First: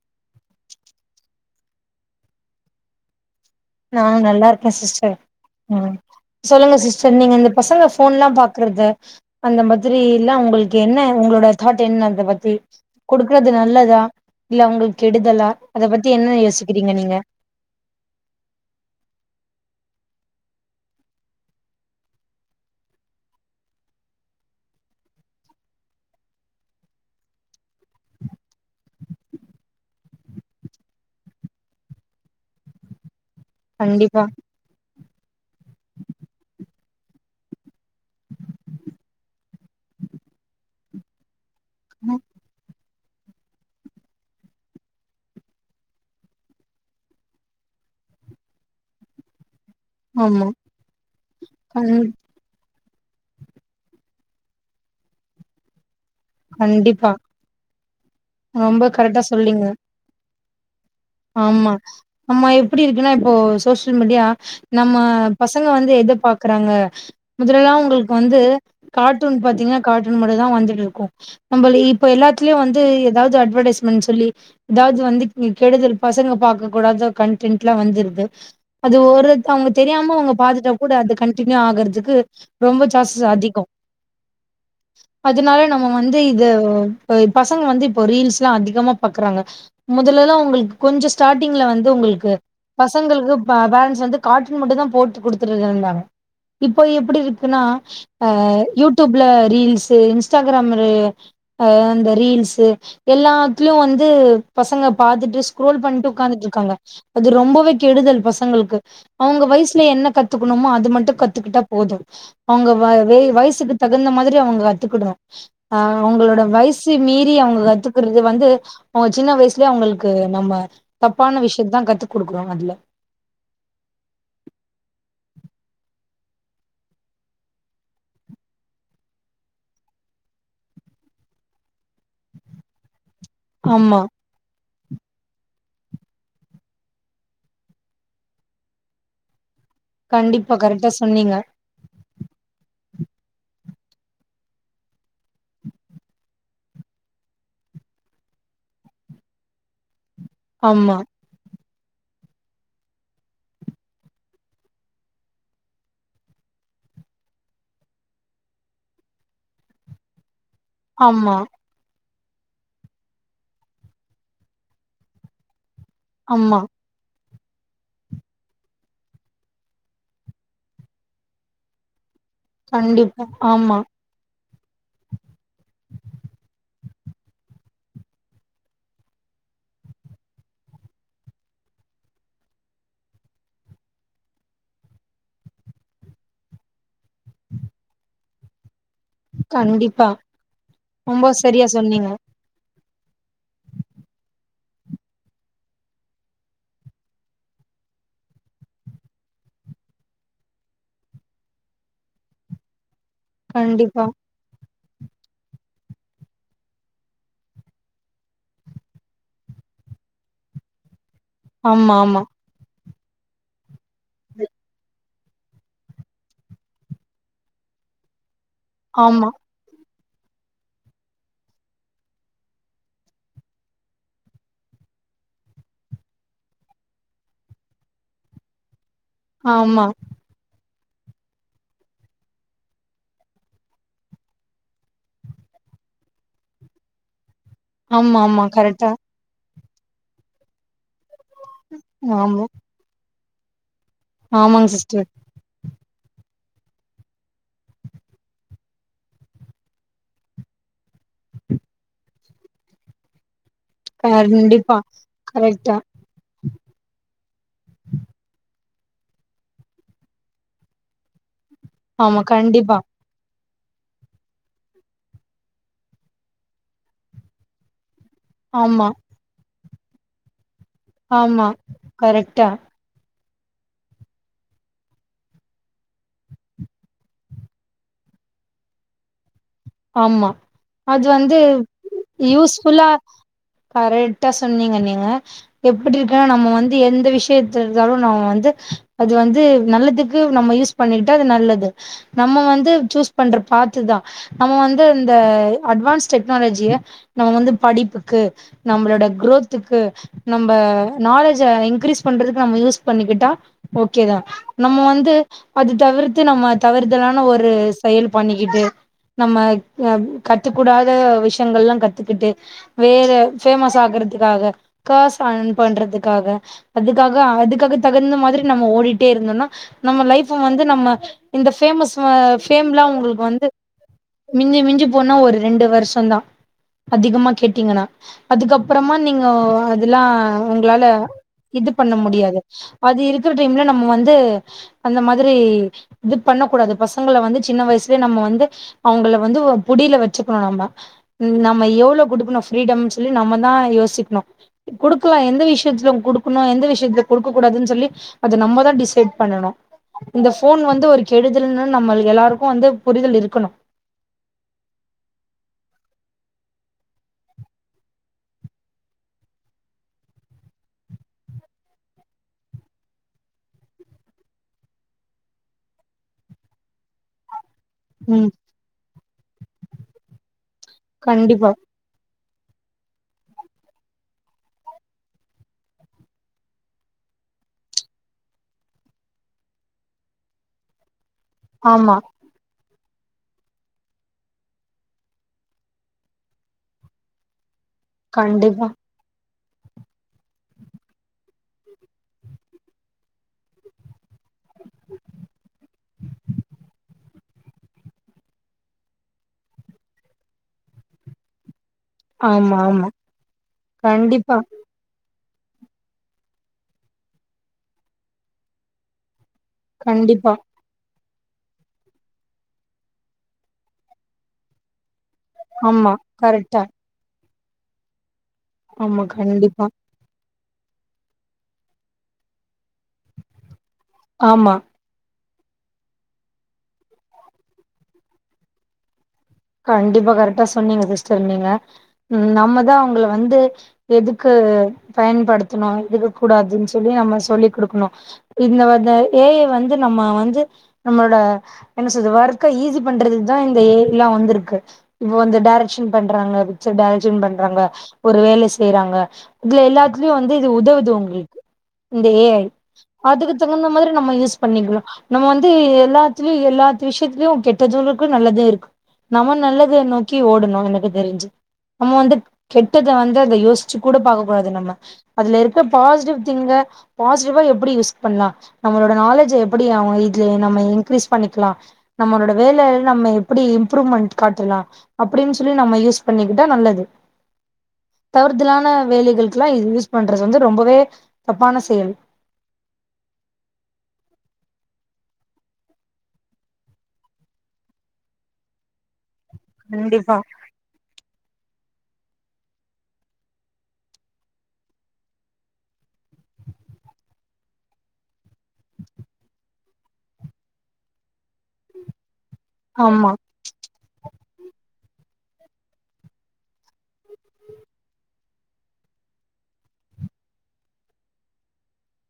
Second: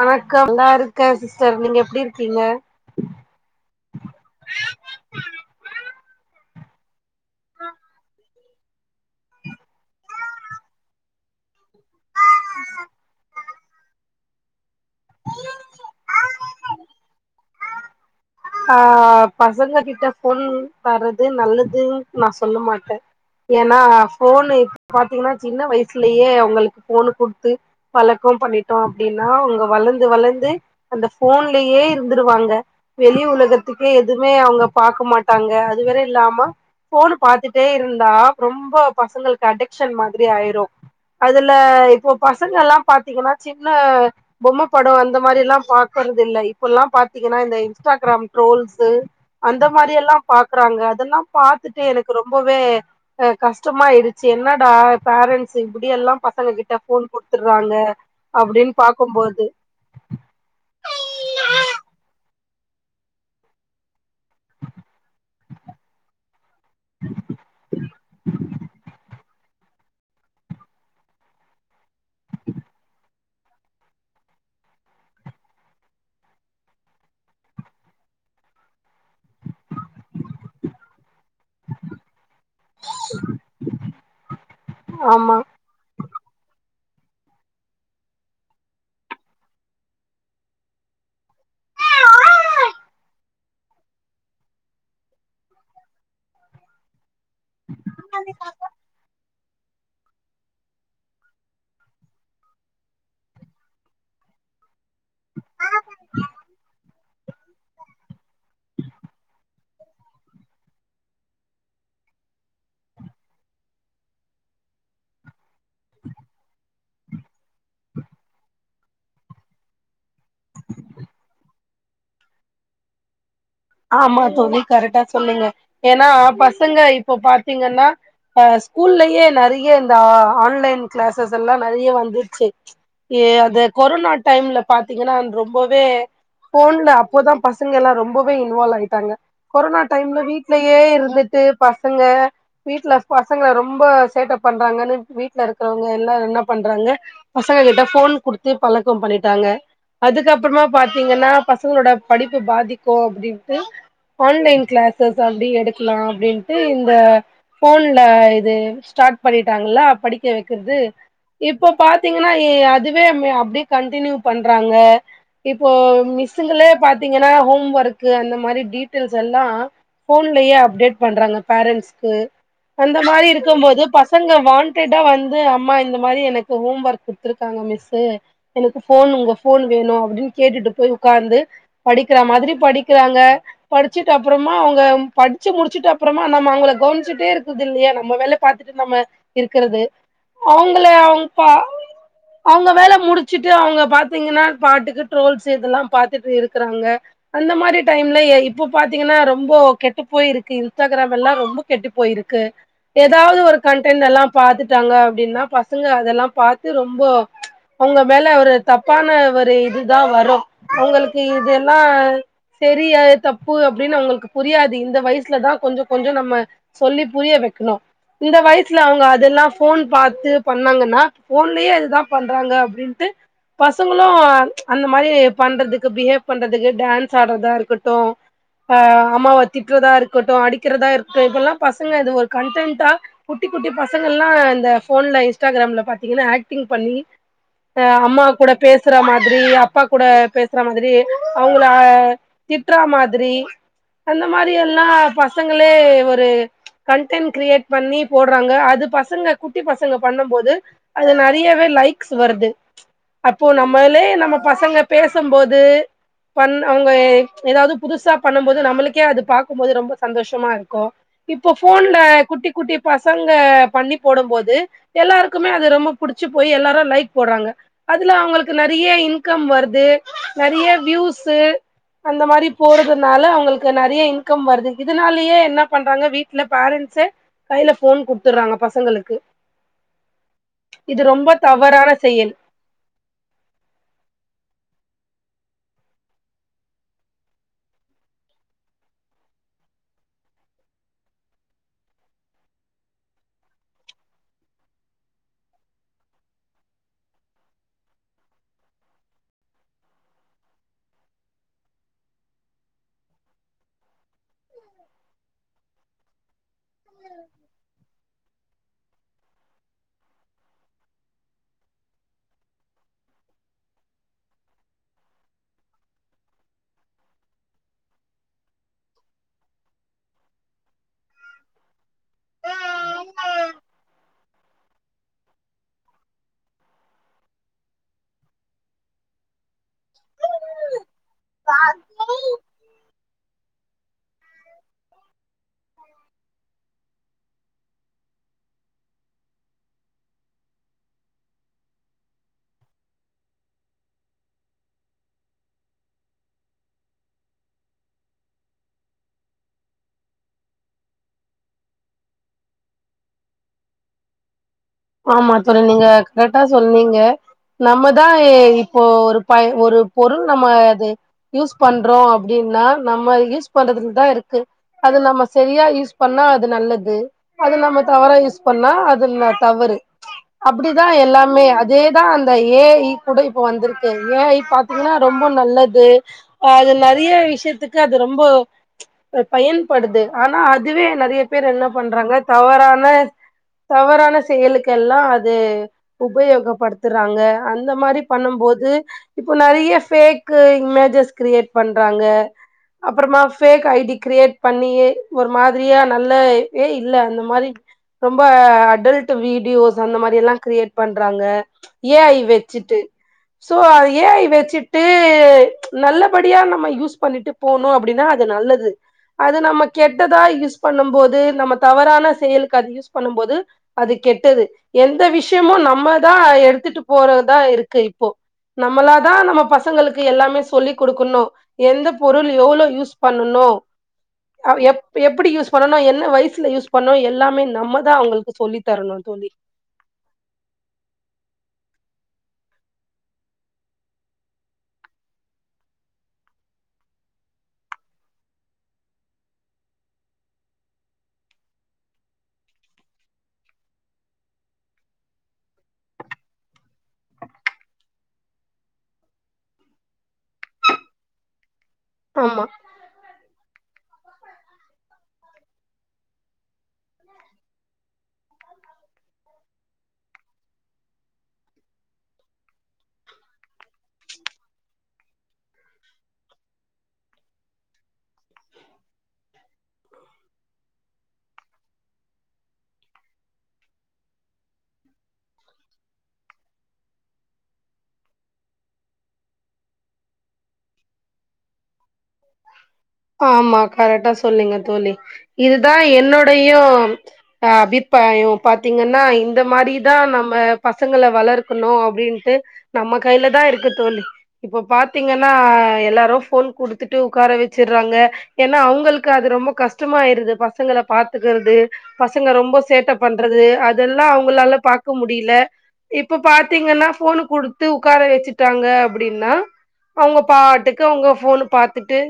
வணக்கம் நல்லா இருக்கே சிஸ்டர் நீங்க எப்டி இருக்கீங்க நா நல்லா இருக்கே சிஸ்டர் ம் சொல்லுங்க சிஸ்டர் நீங்க இந்த பசங்க போன் எல்லா பாக்குறது அந்த மாதிரி எல்லா உங்களுக்கு என்ன உங்களுக்கு உங்களோட தாட்டு என்னன் அத பத்தி கொடுக்குறது நல்லதா இல்ல அவங்களுக்கு கெடுதலா அத பத்தி என்ன யோசி க்கீங்க நீங்க ஆ பசங்க கிட்ட போன் தர்றது நல்லதுன்னு நா சொல்ல மாட்டே ஏன்னா போனு இப்ப பாத்தீங்கன்னா சின்ன வயசுலயே அவங்களுக்கு போனு கொடுத்து வளர்க் பண்ணிட்டோ அப்டின்னா அவங்க வளர்ந்து வளர்ந்து அந்த போன்லயே இருந்துருவாங்க வெளி உலகத்துக்கே கண்டிப்பா எதுமே அவங்க பாக்க மாட்டாங்க அது வேற இல்லாம போன் பாத்துட்டே இருந்தா ரொம்ப பசங்களுக்கு அடிக்ஷன் மாரி ஆயிரு அதுல ல இப்போ பசங்க எல்லா பாத்தீங்கன்னா சின்ன பொம்மை படம் அந்த மாரில்லா பாக்கறது இல்ல இப்பல்லா பாத்தீங்கன்னா இந்த இன்ஸ் இன்ஸ்டாகிராம் ட்ரோல்ஸு அந்த மாரி எல்லா ஆமா பாக்குறாங்க அதெல்லா பாத்துட்டு கண் எனக்கு ரொம்பவே ஹ கஷ்டமாயிடுச்சு என்னடா பேரண்ட்ஸ் இப்படி எல்லா பசங்க கிட்ட போன் கண்டிப்பா குடுத்துறாங்க அப்டின்னு ரொம்ப கரெக்டா பாக்கும்போது சொல்றீங்க ஆமா ஆமா எப்டி இருக்குன்னா இப்போ சோசியல் மீடியா நம்ம பசங்க வந்து எத பாக்குறாங்க முதலெல்லா உங்களுக்கு வந்து கார்ட்டூன் பாத்தீங்கன்னா கார்ட்டூன் மட்டு தான் வந்துட்டு இருக்கு நம்ம இப்ப எல்லா லயு வந்து ஏதாவது அட்வடைஸ்மெண்ட் சொல்லி ஏதாவது வந்து கெடுதல் பசங்க பாக்க கூடாத கன்டென்ட்லா வந்துருது அது ஒரு அவங்க தெரியாம அவங்க பாத்துட்டா கூட அது கன்டினியூ ஆகுறதுக்கு ரொம்ப சான்சஸ் அதிக ஆமா அதனால நம்ம வந்து இத இப்ப பசங்க வந்து இப்ப ரீல்ஸ்ல்லா அதிகமா பாக்குறாங்க முதலல்லா உங்களுக் கொஞ்ச ஸ்டார்ட்டிங்ல வந்து உங்களுக்கு பசங்களுக்கு பேரண்ட்ஸ் வந்து கார்ட்டுன் மட்டு தா போட்டு குடுத்துட்டு இரு இருந்தாங்க இப்ப எப்டி இரு க்னா அ யூடியூப்ல ரீல்ஸு இன்ஸ்டாகிராம் அந்த ரீல்ஸு எல்லாத்துலயு வந்து பசங்க பாத்துட்டு ஸ்க்ரோல் பண்ணிட்டு உட்காந்துட்டு இருக்காங்க அது ரொம்பவே கெடுதல் பசங்களுக்கு அவங்க வயசுல என்ன கத்துக்கணுமோ அது மட்டும் கத்துக்கிட்டா போது அவங்க வயசுக்கு தகுந்த மாதிரி அவங்க கத்துக்கிடுனு ஆ அவங்களோட வயசு மீறி அவங்க கத்துக்கறது வந்து அவங்க சின்ன வயசுலயே அவங்களுக்கு நம்ம தப்பான விஷயத்தா கத்து கொடுக்குறோ அதுல ஆமா தோழி கரெக்டா சொன்னீங்க ஏன்னா பசங்க இப்போ பாத்தீங்கன்னா அ ஸ்கூல்லயே நறைய இந்த ஆன்லைன் கிளாஸஸ் எல்லா நறைய வந்துருச்சு ஏ அது ஆமா கொரோனா டைம்ல பாத்தீங்கன்னா ரொம்பவே போன்ல அப்போதா பசங்க எல்லா ரொம்பவே இன்வால்வ் ஆயிட்டாங்க கொரோனா டைம்ல கண்டிப்பா வீட்லயே கரெக்டா சொன்னீங்க இருந்துட்டு பசங்க வீட்ல பசங்கல ரொம்ப சேட்டப் பண்றாங்கன்னு வீட்ல இருக்கறவங்க எல்லாரு என்ன பண்றாங்க பசங்க கிட்ட போன் கொடுத்து பழக்கம் பண்ணிட்டாங்க அதுக்கப்புறமா ஆமா பாத்தீங்கன்னா பசங்களோட படிப்பு பாதிக் க்கு அப்டின்ட்டு ஆன்லைன் கிளாசஸ் அப்டி எடுக்கலா அப்டின்ட்டு இந்த போன்ல இது ஸ்டார்ட் பண்ணிட்டாங்கள படிக்க வைக்கிறது ஆமா இப்போ பா பாத்தீங்கன்னா அதுவே அப்டியே கண்டினியூ பண்றாங்க இப்ப ஆமா மிஸ்ஸுங்களே பாத்தீங்கன்னா ஹோம் ஒர்க் அந்த மாதிரி டீட்டெய்ல்ஸ் எல்லா போன்லயே அப்டேட் பண்றாங்க பேரண்ட்ஸ்கு அந்த கண்டிப்பா மாரி இருக்கு ஆமா போது பசங்க வான் டடா வந்து அம்மா இந்த மாரி எனக்கு ஹோம் ஒர்க் கொடுத்துருக்காங்க மிஸ்ஸு எனக்கு ஃபோன் உங்க ஃபோன் வேணு அப்டின்னு கேட்டுட்டு போய் உக்காந்து படிக்கற மாதிரி படிக்கறாங்க படிச்சுட்டு அப்புறமா அவுங்க படிச்சு முடிச்சுட்டு அப்பறமா நம்ம அவுங்கள கவனிச்சிட்டே இருக்கு இல்லையா நம்ம வேல பாத்துட்டு நம்ம இருக்கறது கண்டிப்பா அவுங்கள ரொம்ப அவுங் சரியா சொன்னீங்க அவங்க வேல முடிச்சுட்டு அவுங்க பாத்தீங்கன்னா பாட்டுக்கு ட்ரோல்ஸ் இதெல்லா பாத்துட்டு இருக்கறாங்க அந்த மாரி டைம்ல இப்போ பாத்தீங்கன்னா ரொம்ப கெட்டு போயிருக்கு இன்ஸ்டாகிராம் எல்லா ரொம்ப கெட்டு போயிருக் கு எதாவது ஒரு கண்டிப்பா கண்டடென்ட் எல்லா பாத்துட்டு ட்டாங்க அப்டின்னா பசங்க அதெல்லா பாத்து ரொம்போ ஒங்க மேல ஒரு தப்பான ஒரு இதுதா வரு ஒங்களுக்கு இதெல்லா ஆமா ஆமா பெரிய தப்பு அப்டின்னு அவுங்களுக்கு புரியாது இந்த வயசுலதா கொஞ்சோ கொஞ்சோ நம்ம சொல்லி புரிய வெக்கணு இந்த வயசுல அவுங்க ஆமா அதெல்லா ஃபோன் பாத்து பண்ணாங்கன்னா போன்லயே இதுதா பண்றாங்க அப்டின்ட்டு பசங்களு அந்த மாரி பண்றதுக்கு பிஹேவ் பண்றதுக்கு டான்ஸ் சாடறதா இருக்கட்டு அஹ் அம்மாவ ஆமா திட்றதா இருக்கட்டு அடிக் க்கரதா இருக்கு இப்பல்லா பசங்க இது ஒரு கண்டடென்டா குட்டி குட்டி பசங்க எல்லா இந்த போன்ல இன்ஸ்டாகிரா பாத்தீங்கன்னா ஆக்டிங் பண்ணி அ ஆமா அம்மா ஆமா கூட கரெக்டா பேசற மாதிரி அப்பா கூட பேசற மாதிரி அவுங்கள ஆமா திட்ற மாதிரி அந்த மாரி ஆமாங்க எல்லா சிஸ்டர் பசங்களே ஒரு கண்டன் கிரியேட் பண்ணி போடுறாங்க அது பசங்க குட்டி பசங்க பண்ண போது அது நெறயவே லைக்ஸ் வருது இப்போ நம்மளே நம்ம கண்டிப்பா பசங்க பேசபோது கரெக்டா பண் அவுங்க எதாவது புதுசா பண்ணம் போது நம்மளுக்கே அது பாக்கும்போது ரொம்ப சந்தோஷமா இருக்கு இப்போ ஃபோன்ல ஆமா குட்டி குட்டி கண்டிப்பா பசங்க பண்ணி போட போது எல்லாருக்குமே அது ரொம்ப புடிச்சு போய் எல்லாரு லைக் போட்றாங்க அதுல அவுங்களுக்கு நெறைய ஆமா இன்கம் வருது நெறைய வியூஸு ஆமா அந்த மாரி கரெக்டா போறதுனா னால அவுங்களுக்கு நெறைய இன்கம் வருது இதனாலயே என்ன பண்றாங்க வீட்ல பேரன்ஸு கைல ஃபோன் குடுத்துட்றாங்க பசங்களுக்கு ஆமா இது அது ரொம்ப வந்து தவறான செயல் யூஸ்ஃபுல்லா கரெட்டா சொன்னீங்க நீங்க எப்டி இருக்கன்னா நம்ம வந்து எந்த விஷயத்த இருந்தாலு நம்ம வந்து அது வந்து நல்லதுக்கு நம்ம யூஸ் பண்ணிட்டு அது நல்லது நம்ம வந்து சூஸ் பண்ற பாத்துதா நம்ம வந்து இந்த அட்வான்ஸ் டெக்னாலஜிய நம்ம வந்து படிப்புக்கு நம்மளோட குரு குரோதுக்கு நம்ம நாலேஜ இன்கிரீஸ் பண்றதுக்கு நம்ம யூஸ் பண்ணிக்கிட்டா ஓகே தா நம்ம வந்து அது தவிர்த்து நம்ம தவறுதலான ஒரு செயல் பண்ணிக்கிட்டு நம்ம கத்துக்கூடாத விஷயங்கள்லா கத்துக்கிட்டு வேற ஃபேமஸ் ஆகுறது க்காக காச அன் பண்றதுக்காக அதுக்காக அதுக்காக தகுந்த மாதிரி நம்ம ஓடிட்டே இருந்தோனா நம்ம லைப் வந்து நம்ம இந்த ஃபேமஸ் ஃபேம்லா அவுங்ளுக்கு வந்து மிஞ்சி மிஞ்சி போனா ஒரு ரெண்டு வருஷோ தா அதிகமா கேட்டீங்கன்னா அதுக்கப்பறமா நீங்க அதெல்லா உங்களால இது பண்ண முடியாது அது இருக்கற டைம்ல நம்ம வந்து அந்த மாதிரி இது பண்ணக்கூடாது பசங்கள வந்து சின்ன வயசுலே நம்ம வந்து அவுங்கள வந்து புடில வச்சுக்கணு நம்ம நம்ம எவ்ளோ குடுக்கணு ஃபிரிடம் சொல்லி நம்மதா யோசிக்கணு குடுக்கலா எந்த விஷயத்துல குடுக்குணு எந்த விஷயத்துல குடுக்க கூடாதுனு சொல்லி அத நம்ம தா டிசைட் பண்ணனு இந்த ஃபோன் வந்து ஒரு கெடுதல் நம்மள் எல்லாருக்கு வந்து புரிதல் இருக்கணு ஆமா தோழி நீங்க கரெட்டா சொன்னீங்க நம்மதான் இப்போ ஒரு பயன் ஒரு பொருள் நம்ம அது யூஸ் பண்றோம் அப்படின் நா நம்ம யூஸ் பண்றதுலதான் இருக்கு அது நம்ம சரியா யூஸ் பண்ணா அது நல்லது அது நம்ம தவற ம் யூஸ் பண்ணா அது தவறு அப்டிதான் எல்லாமே கண்டிப்பா அதேதான் அந்த ஏ ஐ கூட இப்ப வந்திருக்கு ஏ ஐ பாத்தீங்கன்னா ரொம்ப நல்லது அது நெறைய விஷயத்துக்கு அது ரொம்ப பயன்படுது ஆனா அதுவே நிறைய பேர் என்ன ஆமா பண்றாங்க தவறான தவறான செயலுக்க எல்லாம் அது உபயோகப்படுத்துறாங்க அந்த மாரி கண்டிப்பா பண்ணும்போது இப்போ நெறைய ஃபேக் இமேஜஸ் கிரியேட் பண்றாங்க அப்புறமா ஃபேக் ஐ டி கிரியேட் பண்ணியே ஒரு மாதிரியா நல்லவே இல்ல அந்த மா மாரி ரொம்ப அடல்ட் வீடியோஸ் அந்த மாதிரிலாம் கிரியேட் பண்றாங்க ஏ ஐ ஆமா வச்சுட்டு ஆமா சோ ஏ ஐ கண்டிப்பா வச்சுட்டு நல்லபடியா நம்ம யூஸ் பண்ணிட்டு போனோம் அப்படின்னா அது நல்லது அது நம்ம கெட்டதா கண்டிப்பா. யூஸ் பண்ணும் போது நம்ம தவறான செயலுக்கு அது யூஸ் பண்ணும் போது அது கெட்டது எந்த விஷயமும் ஆமா. நம்மதான் கரெக்ட்டா. எடுத்துட்டு போறதுதான் இருக்கு இப்போ நம்மளா ஆமா. தான் நம்ம கண்டிப்பா. பசங்களுக்கு எல்லாமே சொல்லி் கொடுக்கணும் எந்த பொருள் எவ்ளவு யூஸ் பண்ணணும் ஆமா. அது எப்படி யூஸ் பண்ணனும் என்ன வயசுல யூஸ் பண்ணும் எல்லாமே நம்ம தான் அவங்களுக்கு சொல்லி தரன்னு தோழி கண்டிப்பா கரெக்டா சொன்னீங்க சிஸ்டர் நீங்க நம்மதான் அவங்கள வந்து எதுக்கு பயன்படுத்தணும் இருதுக்க கூடாதுன்னு சொல்லி நம்ம சொல்லிக் கொடுக்கணும் இந்த வ ஏ வந்து நம்ம வந்து நம்மளோட என்ன சொல்லறது ஒர்க்க ஈசி பண்றது தான் இந்த ஏ ஐ ல வந்து இருக்கு வந்து டைரக்க்ஷன் பண்றாங்க பிக்சர் டைரக்க்ஷன் பண்றாங்க ஒரு வேலை செய்யறாங்க இதுல எல்லாத்துலயும் வந்து இது உதவுது உங்களுக்கு இந்த ஏ ஐ ஆமா அதுக்கு தகுந்த மாதிரி நம்ம யூஸ் பண்ணிக்கலாம் நம்ம வந்து எல்லாத்துலயும் எல்லா விஷயத்தலயும் கெட்டது இருக்கு நல்லது இருக்கு நம்ம நல்லது நோக்கி ஓடணும் எனக்கு தெரிஞ்சு நம்ம வந்து கெட்டத வந்து அதை யோசிச்சு கூட பாக்க கூடாது நம்ம அதுல இருக்க பாசிட்டிவ் திங் க பாசிட்டிவா எப்படி யூஸ் பண்ணலாம் நம்மளோட நாலேஜ எப்படி அவங்க இதுல நம்ம இன்கிரீஸ் பண்ணிக்கலாம் நம்மளோட வேலை நம்ம எப்படி இம்ப்ரூவ்மெண்ட் காட்டலாம் அப்படின்னு சொல்லி நம்ம யூஸ் பண்ணிக்கிட்டா நல்லது தவறுதலான வேலைகளுக்கெ ல்லாம் இது யூஸ் பண்றது வந்து ரொம்பவே தப்பான செயல் [inaudible] ஆமா கரெக்டா சொன்னிங்க தோலி இதுதான் என்னுோடையும் ஹ அபி ப்ராயம் பாத்தீங்கன்னா இந்த மாதிரிதான் கண்டிப்பா நம்ம பசங்களை வளர்க் க்கனும் அப்படின்ட்டு நம்ம கையில தான் இருக்கு தோலி இப்ப பாத்தீங்கன்னா எல்லாரும் போன் குடு த்துட்டு உட்கார வச்சறாங்க ஏன்னா அவங்களுக்கு அது ரொம்ப கஷ்டமாயிடுது பசங்களை பாத்துக்கறது ப சங்க ரொம்ப சேட்டை ஆமா பண்றது அதெல்லாம் அவங்களால பாக்க முடியல இப்ப பாத்தீங்கன்னா போனு கொடுத்து உக்கார வச்சுட்டாங்க அப்படின்னா அவங்க பாட்டுக்கு அவங்க போனு ப டுத்துட்டு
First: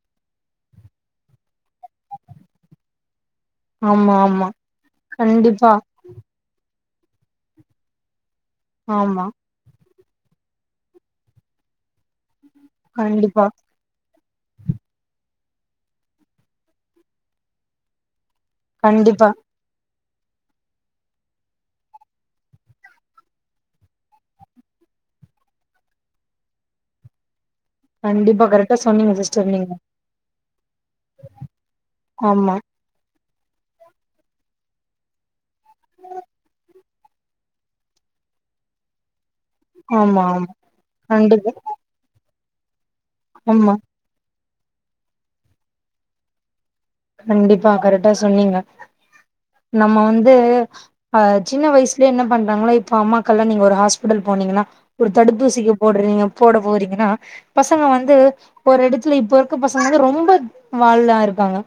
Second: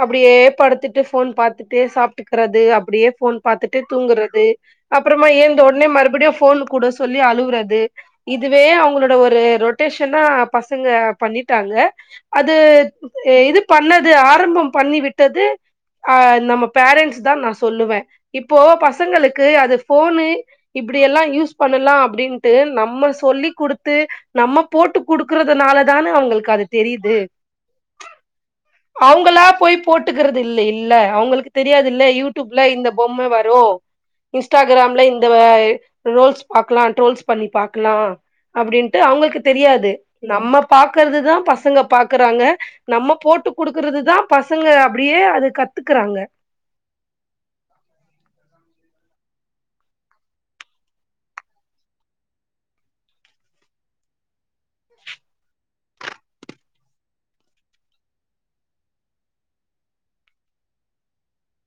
அப்படியே படுத்துட்டு போன் பத்துட்டே சாப்பிட்டுக்கிறது அப்படியே போன் பாத்துட்டு ஆமா தூங்குறது ஆமா அப்புறமா ஏந்த கண்டிப்பா உடனே மறுபடியு போன் கூடு சொல்லி அழுவுறது இதுவே அவங்களோட ஆமா ஒரு ரொட்டேஷனா பசங்க பண்ணிட்டாங்க அது கண்டிப்பா இது பன்னது ஆரம்பம் பண்ணி விட்டது அஹ் நம்ம பேரண்ட்ஸ் தான் நான் சொல்லுவேன் இப்போ கண்டிப்பா பசங்களுக்கு அது போனு இப்டில்லாம் யூஸ் பண்ணலாம் அப்படின்ட்டு நம்ம சொல்லிக் கொடுத்து நம்ம போட்டு போட்டு குடுக்கறதுனால தானே அவங்களுக்கு அது தெரியுது கண்டிப்பா கரெக்டா சொன்னீங்க அவங்களா சிஸ்டர் நீங்க போய் போட்டுக்கிறது இல்லை இல்ல அவங்களுக்கு தெரியாது இல்ல ஆமா யூடியூப்ல இந்த பொம்மை வ [inaudible] இன்ஸ்டாகிராம்ல இந்த ரோல்ஸ் பாக்கலாம் ட்ரோல்ஸ் பண்ணி பாக்கலா அப்படின்ட்டு அவங்களுக்கு தெரியாது ஆமா ஆமா நம்ம பாக்கறது தா கண்டிப்பா பசங்க பாக்குறாங்க நம்ம போட்டு ஆமா கொடுக்கறது தா பசங்க அப்டியே அது கத்துக்குறாங்க கண்டிப்பா கரெக்டா சொன்னீங்க [inaudible] நம்ம வந்து அ சின்ன வயசுலயே என்ன பண்றாங்களோ இப்ப அம்மாக்கல்லா நீங்க ஒரு ஹாஸ்பிடல் போனீங்கன்னா ஒரு தடுப்பூசிக்கு போட்றிங்க போட போறீங்கன்னா பசங்க வந்து ஒரு எடத்துல இப்ப இருக்க பசங்க ரொம்ப வால்லா இருப்பாங்க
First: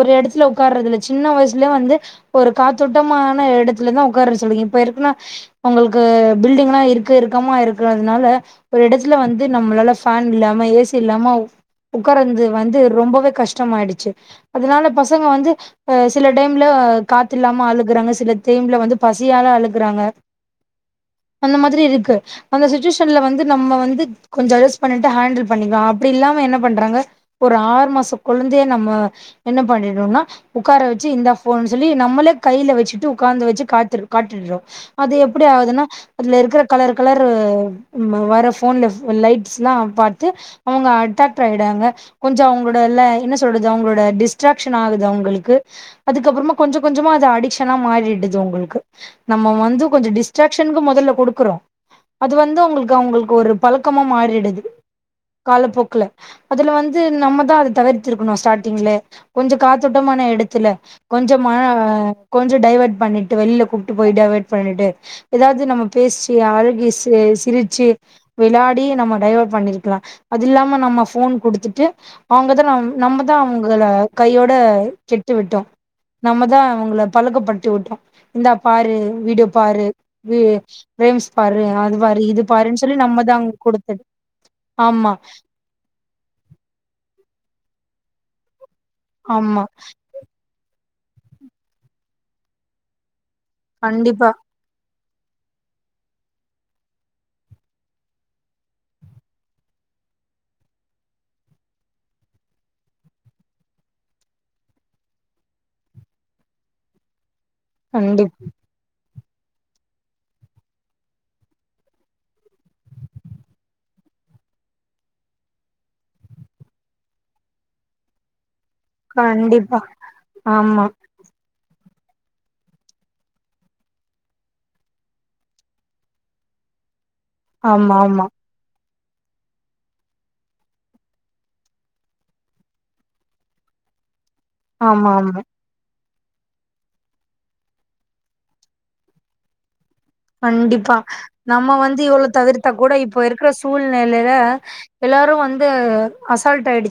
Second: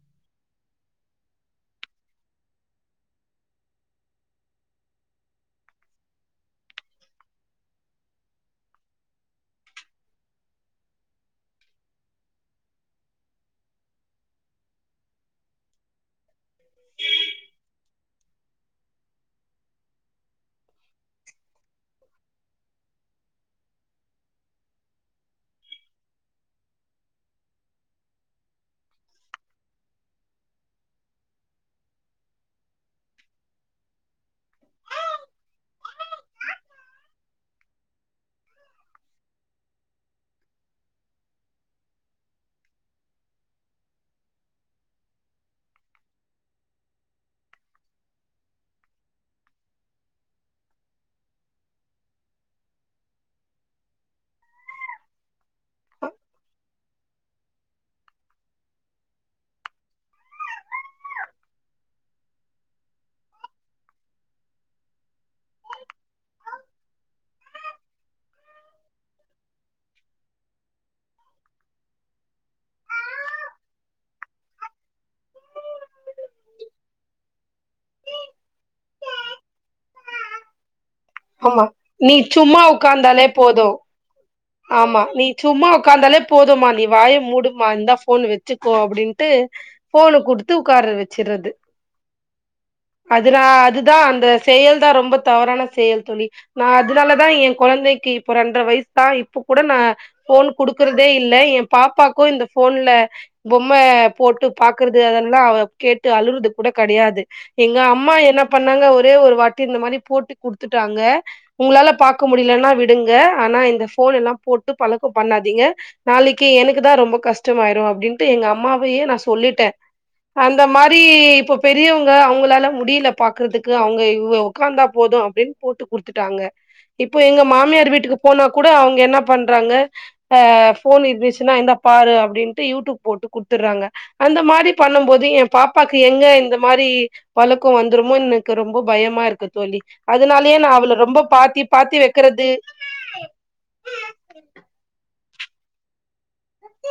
ஒரு எடத்துல உட்கார்றதில்ல சின்ன வயசுலயே வந்து ஒரு காத்தோட்டமான எடத்துல தா உட்கார்ற சொல்லீன் இப்ப இருக்குனா உங்களுக்கு பில்டிங்ல்லா இருக்கு இருக்கமா இருக்குதுனால ஒரு எடத்துல வந்து நம் நம்மளால ஃபேன் இல்லாம ஏசி இல்லாம உக்காரத் வந்து வந்து ரொம்பவே கஷ்டமாயிடுச்சு அதனால பசங்க வந்து அ சில டைம்ல காத்து இல்லாம ஆழுகுறாங்க சில டைம்ல வந்து பசியால அழுகுறாங்க அந்த மாதிரி இருக்கு அந்த சிட்ஷுவேஷன்ல வந்து நம்ம வந்து கொஞ்ச அட்ஜஸ் பண்ணிட்டு ஹேண்டில் பண்ணிக்கலா அப்டிலாம் என்ன பண்றாங்க ஒரு ஆறு மாச குழந்தைய நம்ம என்ன பண்ணிடும்னா உட்கார வச்சு இந்தா போன்னு சொல்லி நம்மளே கையில வச்சிட்டு உட்கார்ந்து வச்சு காத்து அது எப்டி ஆகுதுன்னா அதுல இருக்கிற கலர் கலர் வர போன்ல லைட் பாத்து அவங்க அட்ராக்ட் ஆய்ட்றாங்க கொஞ்ச அவங்களோடல்ல என்ன சொல்றது அவங்களோட டிஸ் அட்ராக்ஷனாவுது அவங்களுக்கு அதுக்கப்புறமா கொஞ்ச கொஞ்சமா அது அடிக்ஷன்னா அ மாறிடுது உங்களுக்கு நம் நம்ம வந்து கொஞ்ச டிஸ்ட்ராகஷனுக்கு முதல்ல கொடுக்குறோ அது வந்து அவங்களுக்கு அவங்களுக்கு ஒரு பழக்கமா மாறிடுது காலப்போக்குல அதுல வந்து நம்மதா அத தவிர்த்திருக்கணு ஸ்டார்ட்டிங்ல கொஞ்ச காத்தோட்டமான எடத்துல கொஞ்ச காத்தோடமான எடத்துல கொஞ்ச டைவேர்ட் பண்ணிட்டு வெளியில கூப்ட்டு போயட்டு டைவர்ட் பண்ணிட்டு எதாவது நம்ம பேசி அழுகி சிரிச்சு வெளாடி நம்ம டய வர்ட் பண்ணிருக்கலா அது இல்லாம நம்ம போன் கொடுத்துட்டு அவங்கதா நம் நம்ம தா அவங்கல கையோட கெட்டு விட்டோ நம்மதா அவங்கள பழுக்கப்படுத்தி விட்டோ இந்தா பாரு வீடியோ பாரு வ வேம்ஸ் பாரு ஆமா அது நீ பாரு இது சும்மா பாருன்னு சொல்லி உக்காந்தாலே நம்மதா அங் போது கொடுத் ஆமா நீ சும்மா உக்காந்தாலே போதுமா நீ வாய மூடுமா இந்தா போன் வச்சு க்கோ அப்டின்ட்டு ஆமா போனு கொடுத்து உட்கார வச்சடுறது அதுன அதுதா அந்த கண்டிப்பா செயல் தா ரொம்ப தவறான செயல் தோழி நா அதனால தா என் குழந்தைக்கு இப்ப ரெண்டரை வயசு தா இப்ப இப்ப கூட நா போன் கொடுக்கறதே இல்ல எ பாப்பாக்கு இந்த போன்ல பொம்மை போட் போட்டு பாக்குறது அதெல்லா கேட்டு அழுறது கூட கடையாது எங்க அம்மா கண்டிப் என்ன பண்ணாங்க ஒரு ஒரு வாட்டி இந்த மாதிரி போட்டு கொடுத்துட்டாங்க உங்களால பார்க்க முடியலன்னா விடுங்க ஆனா இந்த போன் எல்லாம் போட்டு பழக்கம் பண்ணாதீங்க நாளைக்கே எனக்கு தான் ரொம்ப கஷ்டமாயிரு அப்டின்ட்டு எங்க அம்மாவ நா சொல்லிட்டே கண்டிப்பா அந்த ஆமா மாரி இப்ப பெரியவங்க அவங்களால முடியல பாக்குறதுக்கு அவங்க இவ உ்காந்தா போது அப்டின்னு போட்டு குடுத்துட்டாங்க இப்போ எங்க மாமியார் ஆமா வீட்டுக்கு ஆமா போனா கூட அவங்க என்ன பண்றாங்க ஆ போன் இருந்துச்சுன்னா இந்த பாரு அப்டின்ட்டு யூடியூப் போட்டு குடுத்துடுறாங்க அந்த மாரி பண்ணும் ஆமா போது ஆமா எ பாப்பாக் கு எங்க இந்த மாரி பழக்க வந்துருமோ எனக்கு ரொம்ப பயமா இருக்கு தோழி அதனாலயே நா கண்டிப்பா அவள ரொம்ப பாத்தி நம்ம பாத்தி வந்து இவ்ள வைக்கறது தவிர்த்தா கூட இப்ப இருக்கிற சூ சூழ்நிலைல எல்லாரு வந்து அசால்ட் ஆயிடுச்சு